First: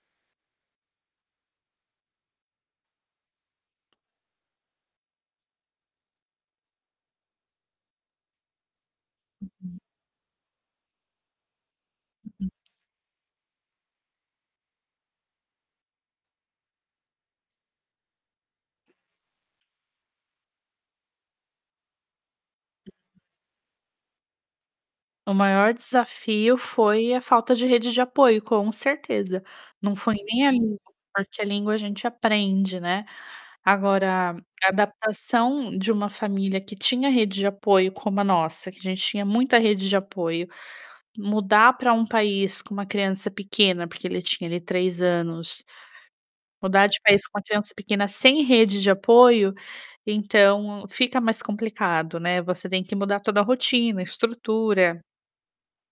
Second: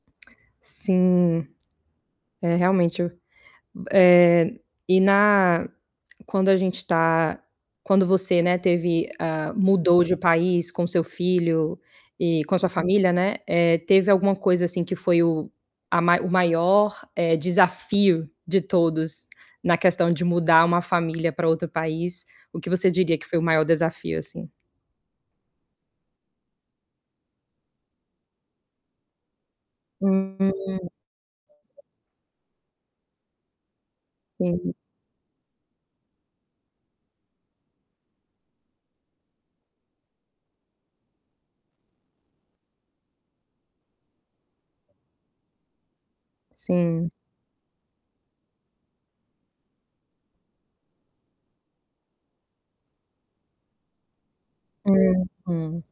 Sim. É, realmente eu eh, e na quando a gente tá quando você, né, teve, ah, Uhum. mudou de país com seu filho e Uhum. com a sua família, né, eh, teve alguma coisa, assim, que foi o a o maior, eh, desafio de todos na questão de mudar uma família pra outro país? O que você diria que foi o maior desafio, assim? O maior desafio foi a falta de rede de apoio, com certeza. Não foi nem a Uhum. língua, porque a língua a gente aprende, né. Agora, a [unintelligible] adaptação de uma família que tinha rede de apoio como a nossa, que a gente tinha muita rede de apoio, mudar pra um país com uma criança pequena, porque ele tinha ali 3 anos, mudar de Sim. país com uma criança pequena, sem rede de apoio, então, fica mais complicado, né, você tem que mudar toda a rotina, a estrutura Uhum.